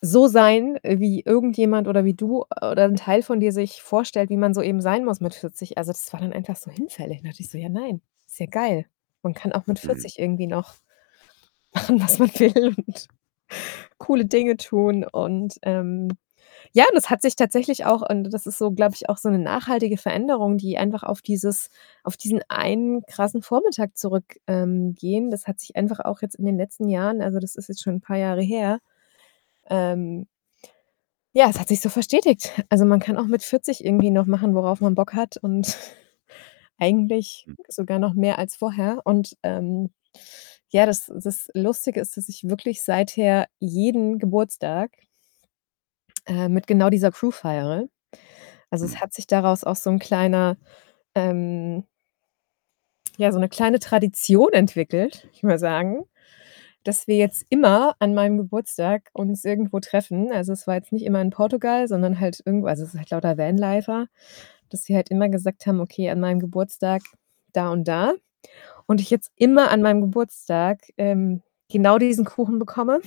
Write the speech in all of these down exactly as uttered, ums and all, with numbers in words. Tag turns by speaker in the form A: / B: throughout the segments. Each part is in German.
A: So sein, wie irgendjemand oder wie du, äh, oder ein Teil von dir sich vorstellt, wie man so eben sein muss mit vierzig, also, das war dann einfach so hinfällig. Da dachte ich so: „Ja nein, ist ja geil, man kann auch mit
B: Mhm.
A: vierzig irgendwie noch, machen, was man will und coole Dinge tun.“ Und, ähm ja, und das hat sich tatsächlich auch und das ist so, glaube ich, auch so 'ne nachhaltige Veränderung, die einfach auf dieses auf diesen einen krassen Vormittag zurück, ähm, gehen. Das hat sich einfach auch jetzt in den letzten Jahren also, das ist jetzt schon paar Jahre her, ähm ja, das hat sich so verstetigt. Also, man kann auch mit vierzig irgendwie noch machen, worauf man Bock hat und eigentlich
B: Hm.
A: sogar noch mehr als vorher und ähm, ja, das das Lustige ist, dass ich wirklich seither jeden Geburtstag äh, mit genau dieser Crew feiere. Also, es
B: Mhm.
A: hat sich daraus auch so 'n kleiner, ähm ja, so 'ne kleine Tradition entwickelt, würde ich mal sagen, dass wir jetzt immer an meinem Geburtstag uns irgendwo treffen. Also, es war jetzt nicht immer in Portugal, sondern halt irgendwo also, es sind halt lauter Vanlifer, dass wir halt immer gesagt haben: „Okay, an meinem Geburtstag da und da.“ Und ich jetzt immer an meinem Geburtstag, ähm, genau diesen Kuchen bekomme.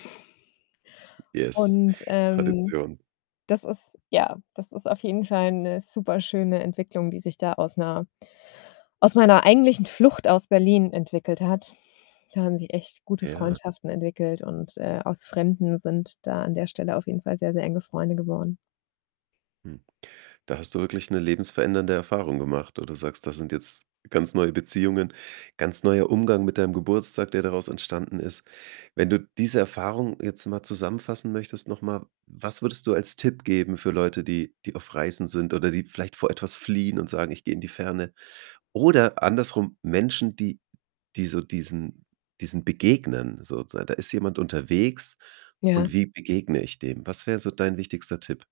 B: Yes,
A: Und, ähm,
B: Tradition.
A: das ist ja, das ist auf jeden Fall 'ne super schöne Entwicklung, die sich da aus 'ner aus meiner eigentlichen Flucht aus Berlin entwickelt hat. Da haben sich echt gute
B: Ja.
A: Freundschaften entwickelt und, äh, aus Fremden sind da an der Stelle auf jeden Fall sehr, sehr enge Freunde geworden.
B: Hm, da hast du wirklich 'ne lebensverändernde Erfahrung gemacht, wo du sagst: „Das sind jetzt ganz neue Beziehungen, ganz neuer Umgang mit deinem Geburtstag, der daraus entstanden ist.“ Wenn du diese Erfahrung jetzt mal zusammenfassen möchtest noch mal, was würdest du als Tipp geben für Leute, die die auf Reisen sind oder die vielleicht vor etwas fliehen und sagen: „Ich gehe in die Ferne.“ Oder andersrum Menschen, die die so diesen diesen begegnen sozusagen. Da ist jemand unterwegs
A: Ja.
B: und wie begegne ich dem? Was wäre so dein wichtigster Tipp?